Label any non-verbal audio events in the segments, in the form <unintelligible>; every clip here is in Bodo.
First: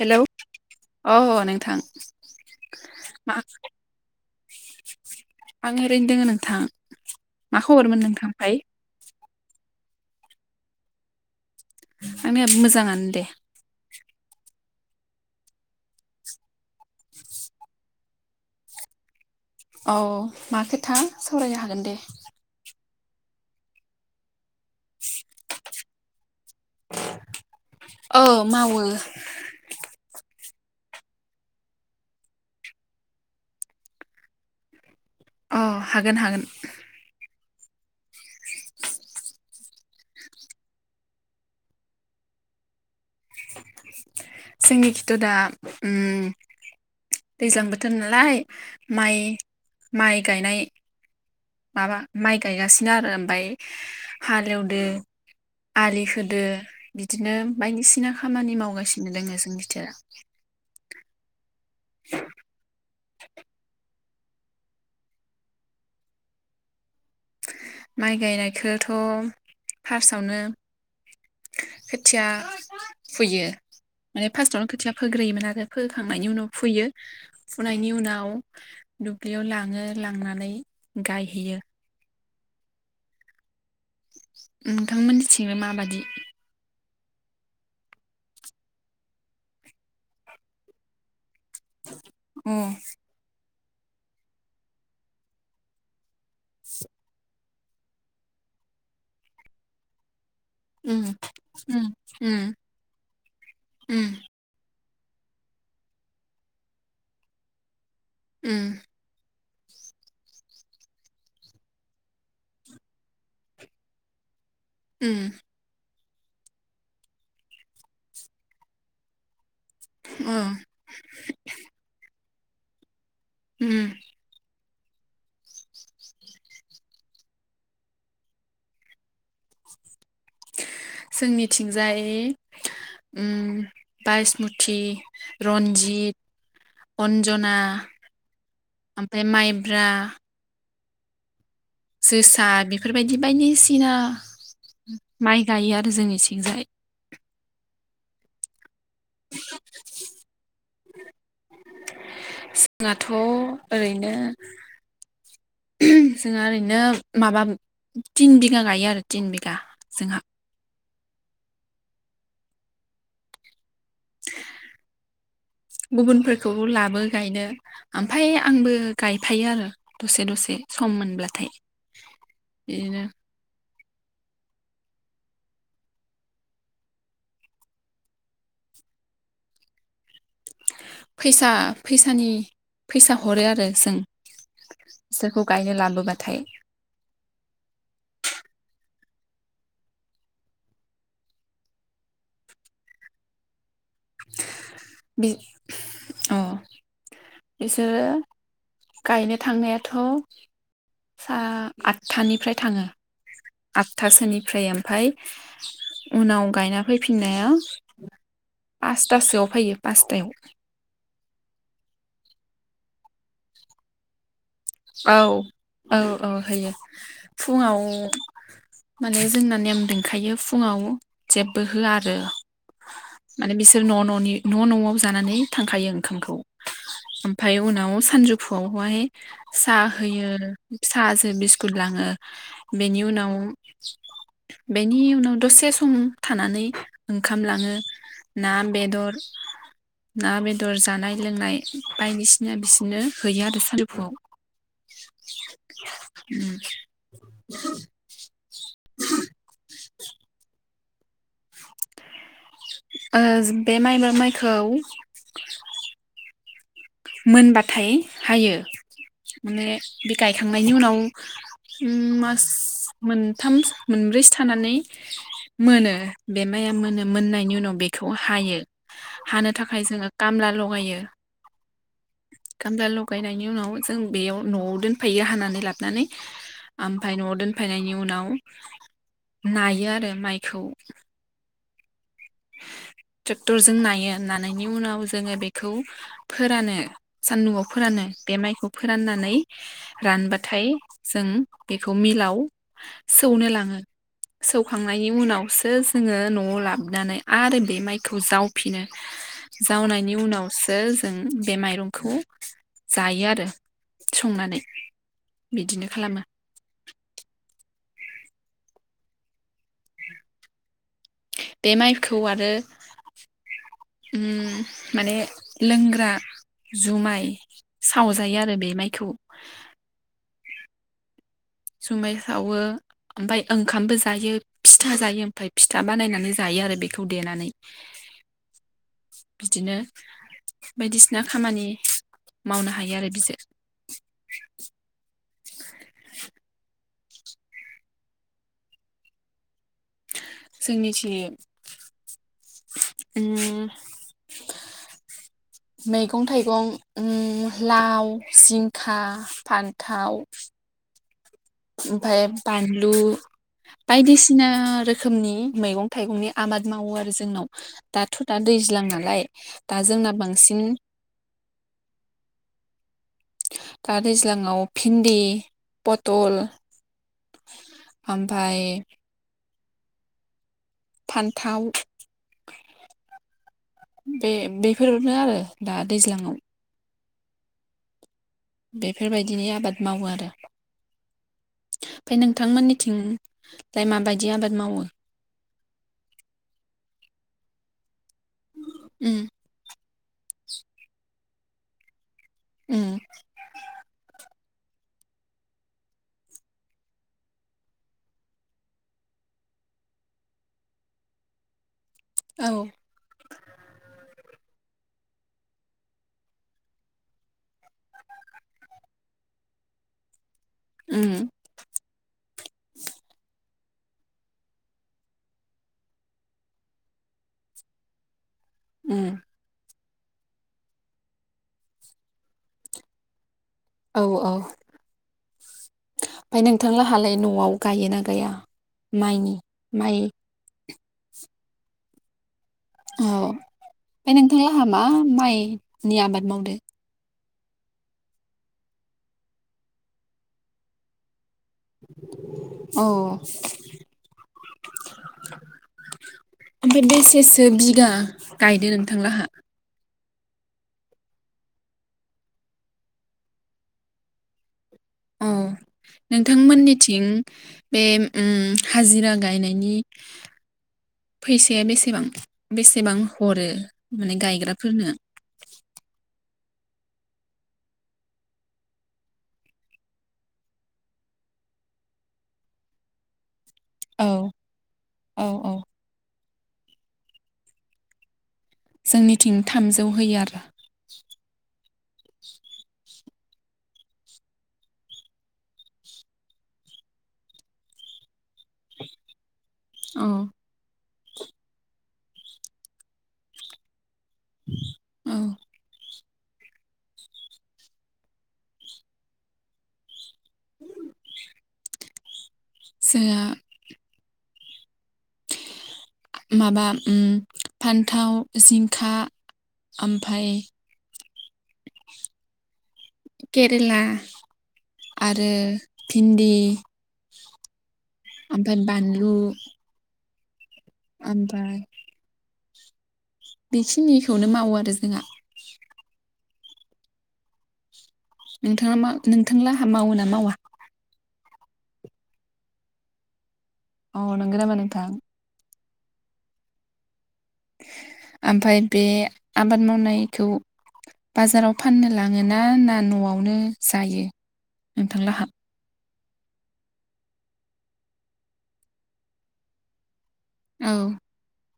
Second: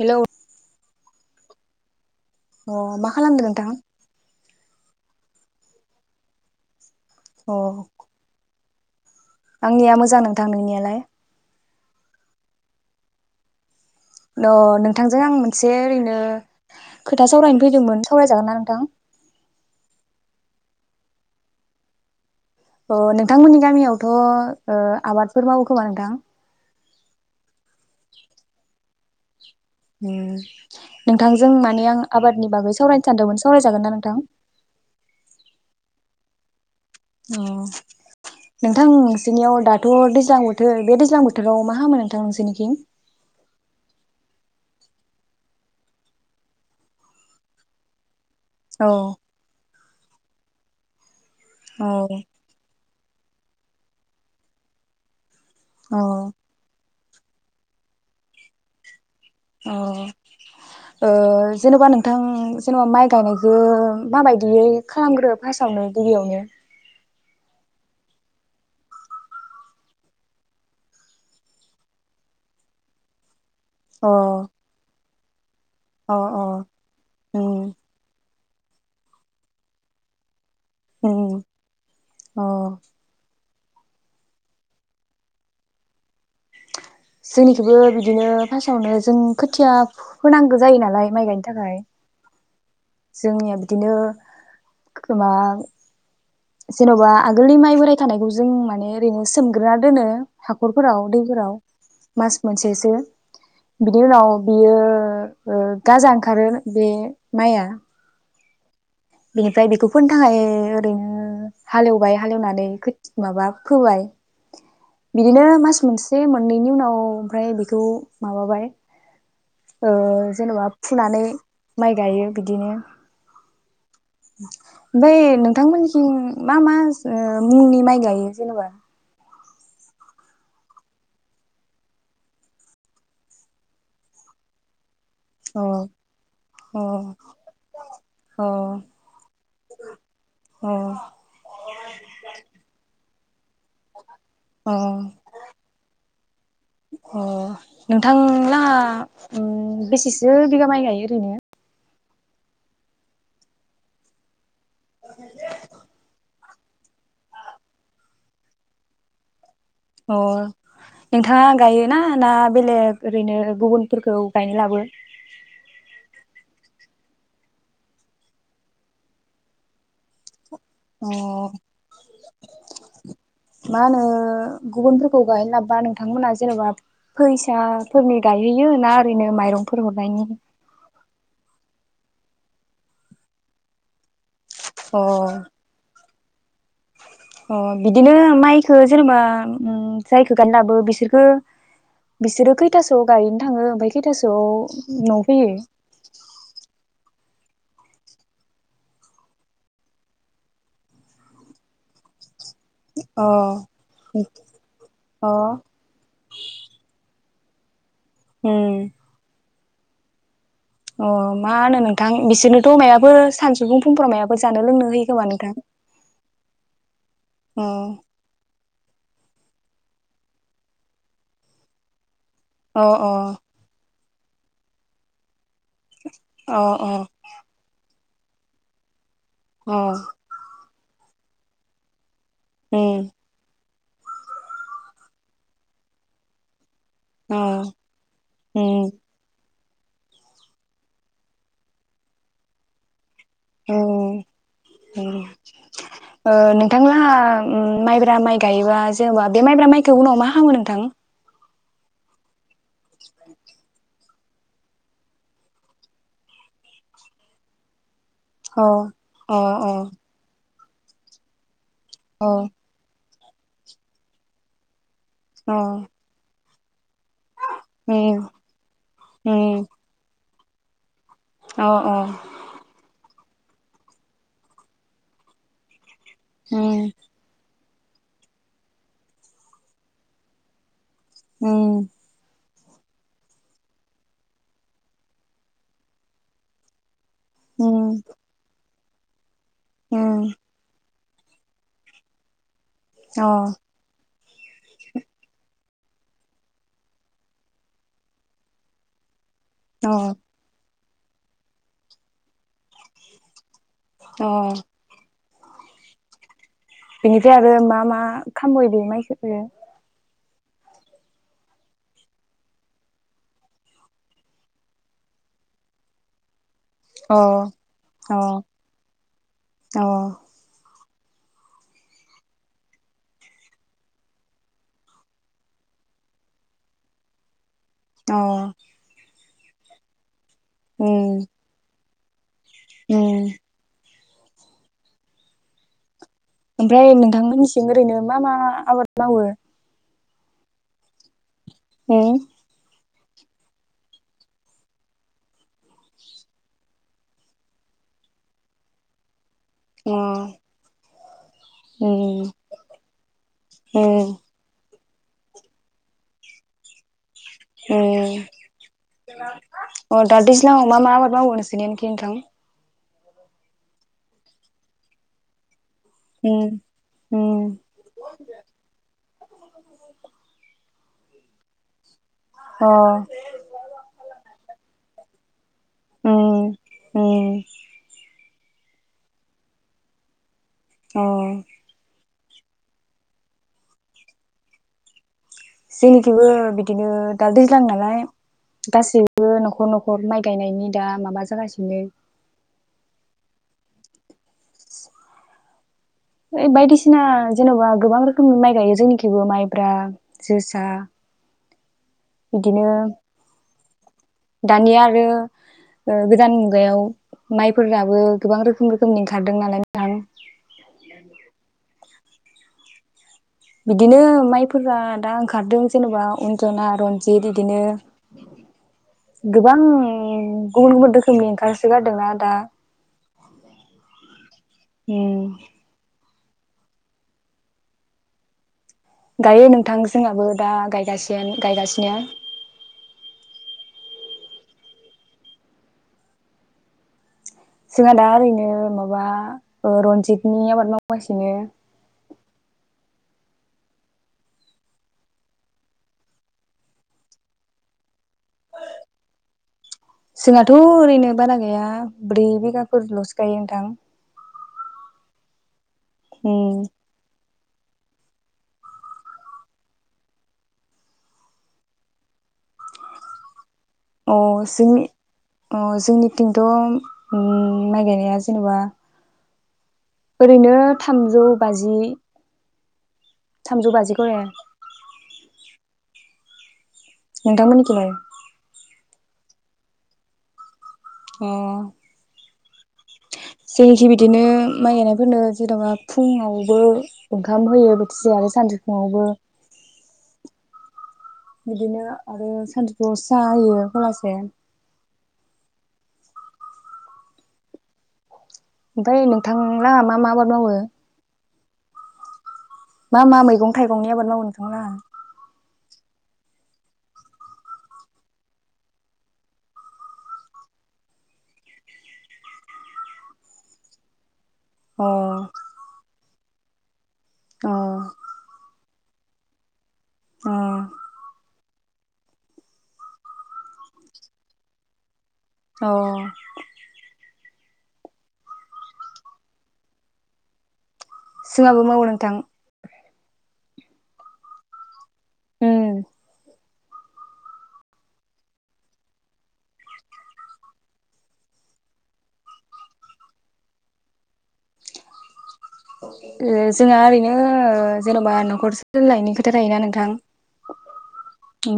हेलौ हेल' औ अ नोंथां अ मा खालामदो नोंथा? आं ओरैनो दोङो नोंथां अ मा खबरमोन नोंथां‌ ओमफाय आंनिया मोजां नोंथां नोंनियालाय? आंनियाबो मोजाङानो दे अ नोंथांजों आं मोनसे ओरैनो खोथा सावरायनो फैदोंमोन सावरायजागोन ना नोंथां? औ मा खोथा सावरायनो हागोन दे औ नोंथांमोननि गामियावथ' ओ आबादफोर मावो खोमा नोंथां औ मावो उम नोंथांजों माने आं आबादनि बागै सावरायनो सानदोंमोन सावरायजागोन ना नोंथां? अ हागोन हागोन अ नोंथां नोंसोरनियाव दाथ' दैज्लां बोथोर बे दैज्लां बोथोराव मा खामो नोंथां नोंसोरनिथिं? जोंनि खिथ' दा उम दैज्लां बोथोर नालाय औ माइ माइ गायनाय औ माबा माइ गायगासि नो आरो ओमफाय हालेवदो औ आलि होदो बिदिनो बायदिसिना खामानि मावगासि अ ओ जेनबा नोंथां जेनबा माइ गायनायखो माबायदियै खालामग्रो फासआवनो गिबियावनो माइ गायनायखोथ' फार्स्टआवनो खोथिया फुयो अ माने फास्टआवनो खोथिया फोग्रोयोमोन आरो अ फोखांनायनि उनाव अ फुयो उम फुनायनि उनाव। दुब्लियाव लाङो लांनानै उम गायहैयो। अ। नोंथांमोननिथिंलाय माबादि? जोंनिखैबो बिदिनो फार्स्टावनो जों खोथिया फोनांगो जायो नालाय माइ गायनो थाखाय। अ जोंनिया बि दिनो <unintelligible> जेन'बा आगोलनि माइ बोराय थानायखौ जों माने ओरैनो सोमग्रोना दोनो। हाखरफोराव उम दैफोराव उम मास उम मोनसेसो बिनि उम उनाव बियो ओ ओ गाजा ओंखारो बे माइया उम। बिनिफ्राय बेखौ फोनो थाखाय ओरैनो हालेवबाय हालेवनानै खोथ माबा फोबाय। उम बिदिनो मास मोनस से मोननैनि उनाव ओमफ्राय बेखौ माबाबाय ओ अ जेनेबा फुनानै माइ गायो। बिदिनो उम। ओमफाय नोंथांमोननिथिं मा मा मुंनि माइ गायो जेनेबा? जोंनिथिंजाय उम बायसमुथि। अ रन्जित, अन्जना अ ओमफाय माइब्रा। अ जोसा बेफोरबाय बायदि। दिसिना अ माइ गायो आरो जोंनिथिंजाय। अ नोंथां लाङा उम बेसेसो बिगा माइ गायो ओरैनो? जोंहाथ' ओरैनो जोंहा ओरैनो बिदिनो माबाब तिन बिगा गायो आरो तिन बिगा। अ। जोंहा नोंथाङा गायोना ना बेलेग ओरैनो गुबुन फोरखौ गायनो लाबो गुबुनफोरखौबो लाबो गायनो ओमफाय आंबो गायफायो आरो दसे दसे। सम अ मोनब्लाथाय बिदिनो। मा होनो गुबुनफोरखौ गायनो लाब्बा नोंथांमोना जेन'बा फैसाफोरनि गायहोयो ना ओरैनो माइरंफोर हरनायनि फैसा फैसानि फैसा हरो आरो जों अ सोखौ गायनो लाबोबा थाय। अ बिदिनो माइखौ जेनेबा उम जायखौ गायनो लाबो बिसोरखो बिसोरो खैथासोआव गायनो थाङो ओमफाय खैथासोआव बि न'फैयो? अ बिसोरो गायनो थांनायाथ' सा आतथानिफ्राय थाङो अ आतथा सोनिफ्राय ओमफाय अ उनाव गायना फैफि नाया उम पासतासोआव फैयो। पासतायाव अ मा होनो नोंथां बिसोरनोथ' मायाबो सानसुफुं फुंफोराव मायाब औ औ औ होयो अ फुङाव माने जोंना नेम दोंखायो फुङाव जेबो होआ आरो अ माने बिसोर न' न' नि न' न'आव जानानै थांखायो ओंखामखौ अ अ ओमफाय उनाव सानजौफुआवहाय सा अ होयो। साजो बिस्कुट लाङो। उम बेनिउनाव बेनि उनाव दसे सम थानानै अ ओंखाम लाङो ना, उम बेदर ना बेदर जानाय लोंनाय बायदिसिना बिसोनो हैयो आरो उम सानदौफुआव। उम ओ नोंथां लाहा उम माइब्रा माइ गायो? बा जेनेबा बे माइब्रा माइखौ उनाव मा हामो नोंथां ओज बे माइ माइखौ मोनबाथाय हायो अ अ माने अ बि गाय थांनायनि उनाव उम अ मास मोनथाम मोनब्रैसो थानानै अ मोनो बे माया मोनो मोननायनि उनाव बेखौ उम हायो हानो उम थाखाय जोङो कामला लगायो औ अ कामला लगायनायनि उनाव जों बेयाव न'आव दोनफैायो हानानै लाबनानै उम ओमफ्राय न'आव दोन फायनायनि उनाव नायो आरो माइखौ। उम ट्रेक्टरजों नायो नानायनि उनाव जोङो बेखौ फोरानो सान्दुंआव उम फोरानो बे माइखौ। फोराननानै अ रानबाथाय जों बेखौ मिलाव सौनो लाङो सौखांनायनि उनाव जोङो नआव लाबनानै आरो बे माइखौ जावफिनो अ जावनायनि उनावसो जों बे माइरंखौ जायो आरो अ संनानै। बिदिनो खालामो। बिनिफ्राय आरो मा मा खामबयो बे माइखो? बे माइखौ आरो उम माने लोंग्रा अ जुमाय अ सावजायो आरो बे माइखौ अ जुमाइ सावो ओमफाय ओंखामबो जायो फिथा जायो ओमफाय फिथा बानायनानै जायो आरो बेखौ देनानै। अ बिदिनो बायदिसिना खामानि मावनो हायो आरो उम बिजो <inaudible> उमफाय नोंथांमोननिथिं ओरैनो मा मा आबाद मावो? जोंनिथिं उम उम मैगं थाइगं उम लाव, जिंखा फान्थाव ओमफाय बानलु बायदिसिना रो रोखोमनि मैगं थाइगंनि आबाद मावो आरो जोंनाव दाथ' दा दैज्लां नालाय अ जोंना दा बांसिन दैज्लाङाव मा मा आबाद मावो नोंसोरनि खि नोंथां, दा दैज्लाङाव भिन्दि, पटल उम उम ओनफाय फान्थाव अ बे बेफोरनो आरो दा दैज्लाङाव ए बेफोरबायदिनो आबाद मावो आरो अ ओमफ्राय नोंथांमोननिथिंजाय माबायदि आबाद मावो जेनिखिबो बिदिनो दाल दैज्लां नालाय, उम गासैबो न'खर न'खर हर माइ गायनायनि दा माबा जागासिनो, उम <inaudible> बायदिसिना जेन'बा गोबां रोखोमनि माइ गायो जोंनिखिबो माइब्रा जोसा, औ बिदिनो, दानि आरो ओ गोदान मुगायाव माइफोराबो गोबां रोखोम रोखोमनि ओंखार दों नालाय नोंथां, उम <inaudible> बिदिनो माइफोरा दा ओंखारदों जेनेबा अन्जना रन्जित इदिनो, उम गोबां, गुबुन गुबुन रोखोमनि ओंखारसो गारदोंना दा, औ औ उम ओमफ्राय नोंथां लोंहालाय न'आव गायोना गाया? माइनि गायो नोंथां माइ जोंहाबो दा गाय, <unintelligible> गायगासिनो औ ओमफ्राय नोंथांला आंहा मा माइनि आबाद मावदो, जोंहा दा ओरैनो माबा रनजितनि आबाद मावगासिनो, अ ओमफ्राय बेसेसो बिगा गायदो नोंथां लोंहा जोंहाथ' ओरैनो बारा गैया ब्रै बिगाफोर लसो गायो नोंथां, उम नोंथां उम मोननिथिं, बे उम हाजिरा गायनायनि फैसाया बेसेबां बेसेबां हरो, माने अ जोंनि गायग्राफोरनो? अ जोंथिं, थ' माइ गायनाया जेनेबा ओरैनो थामजौ बाजि थामजौ बाजि गरे औ औ औ नोंथांमोनखिलाय? जोंनिथिं थामजौ होयो आरो अ जोंनिखि बिदिनो माइ गायनायफोरनो जेन'बा फुङावबो ओंखाम होयो बोथिसे आरो सानजु फुङावबो औ बिदिनो आरो सानजुफुआव सा होयो बेला से औ ओमफाय नोंथांलाङा मा मा आबाद मावो? <inaudible> मा मा जोंहा मैगं थाइगंनि आबाद मावो? नोंथांलांहा? माबा उम फान्थाव जिंखा ओमफाय केरेला अ आरो भिन्दि <inaudible> अ आमफाय बानलु अ आमफाय बेखिनिखौनो मावो आरो जोंहा। अ नोंथाङा मा नोंथांलाहा मावो ना मावा? जोङखबो मावो नोंथां। अ नोंगो नामा नोंथां? उम ओमफाय बे आबाद मावनायखौ बाजाराव फाननो लाङो ना ना न'आवनो जायो नोंथांलाहा ओ जोंहा ओरैनो ओ जेन'बा न'खर <unintelligible> खोथा थायो ना नोंथां औ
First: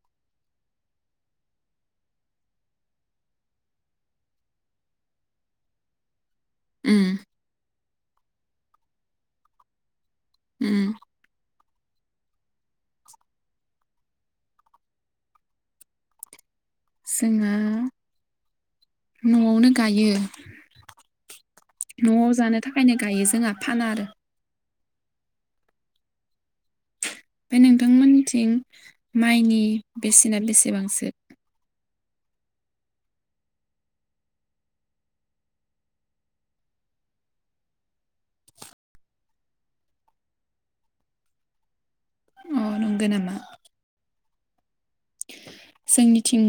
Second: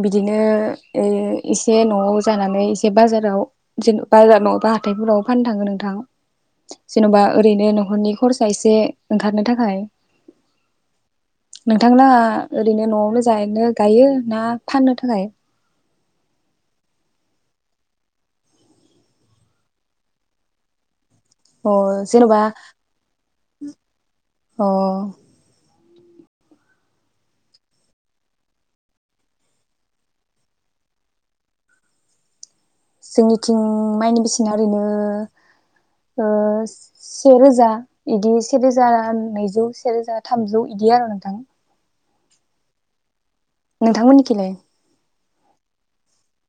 बिदिनो ओ एसे न'आव जानानै एसे बाजाराव जेन बाजार न' बा हाथाइफोराव फाननो थाङो नोंथां। उम जेन'बा ओरैनो न'खरनि खरसा इसे ओंखारनो थाखाय उम नोंथांलांहा ओरैनो न'आवनो जानो गायो ना फाननो थाखाय जोंहा न'आवनो गायो। अ न'आव जेन'बा जानो थाखायनो गायो जोंहा फाना आरो अ ओमफाय नोंथांमोननिथिं माइनि बेसेना बेसेबांसो? जोंनिथिं माइनि बेसेना ओरैनो ओ सेे रोजा इदि से रोजा नैजौ से रोजा थामजौ इदि आरो नोंथां‌ नंगो नामा? नोंथांमोननिखैलाय? जोंनिथिं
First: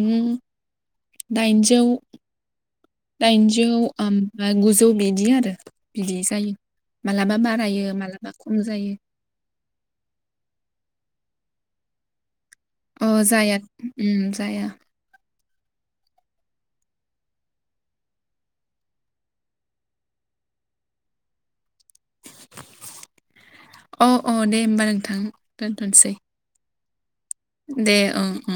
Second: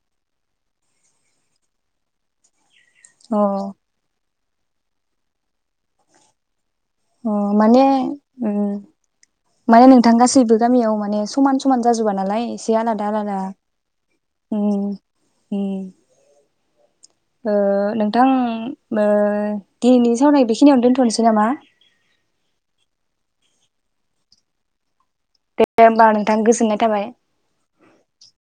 दाइनजौ अ दाइनजौ ओम ओ गुजौ बिदि आरो बिदि जायो। अ मालाबा माने बारायो मालाबा खम ओम जायो माने नोंथां गासैबो गामियाव माने समान समान जाजोबा नालाय ए अ जाया ओम जाया ओम ओह नोंथां ओह दिनैनि सावरायनाय बेखिनियावनो दोनथ'नोसै नामा? अ अ दे होमबा नों दे होमबा नोंथां गोजोननाय थाबाय। दे ओं ओं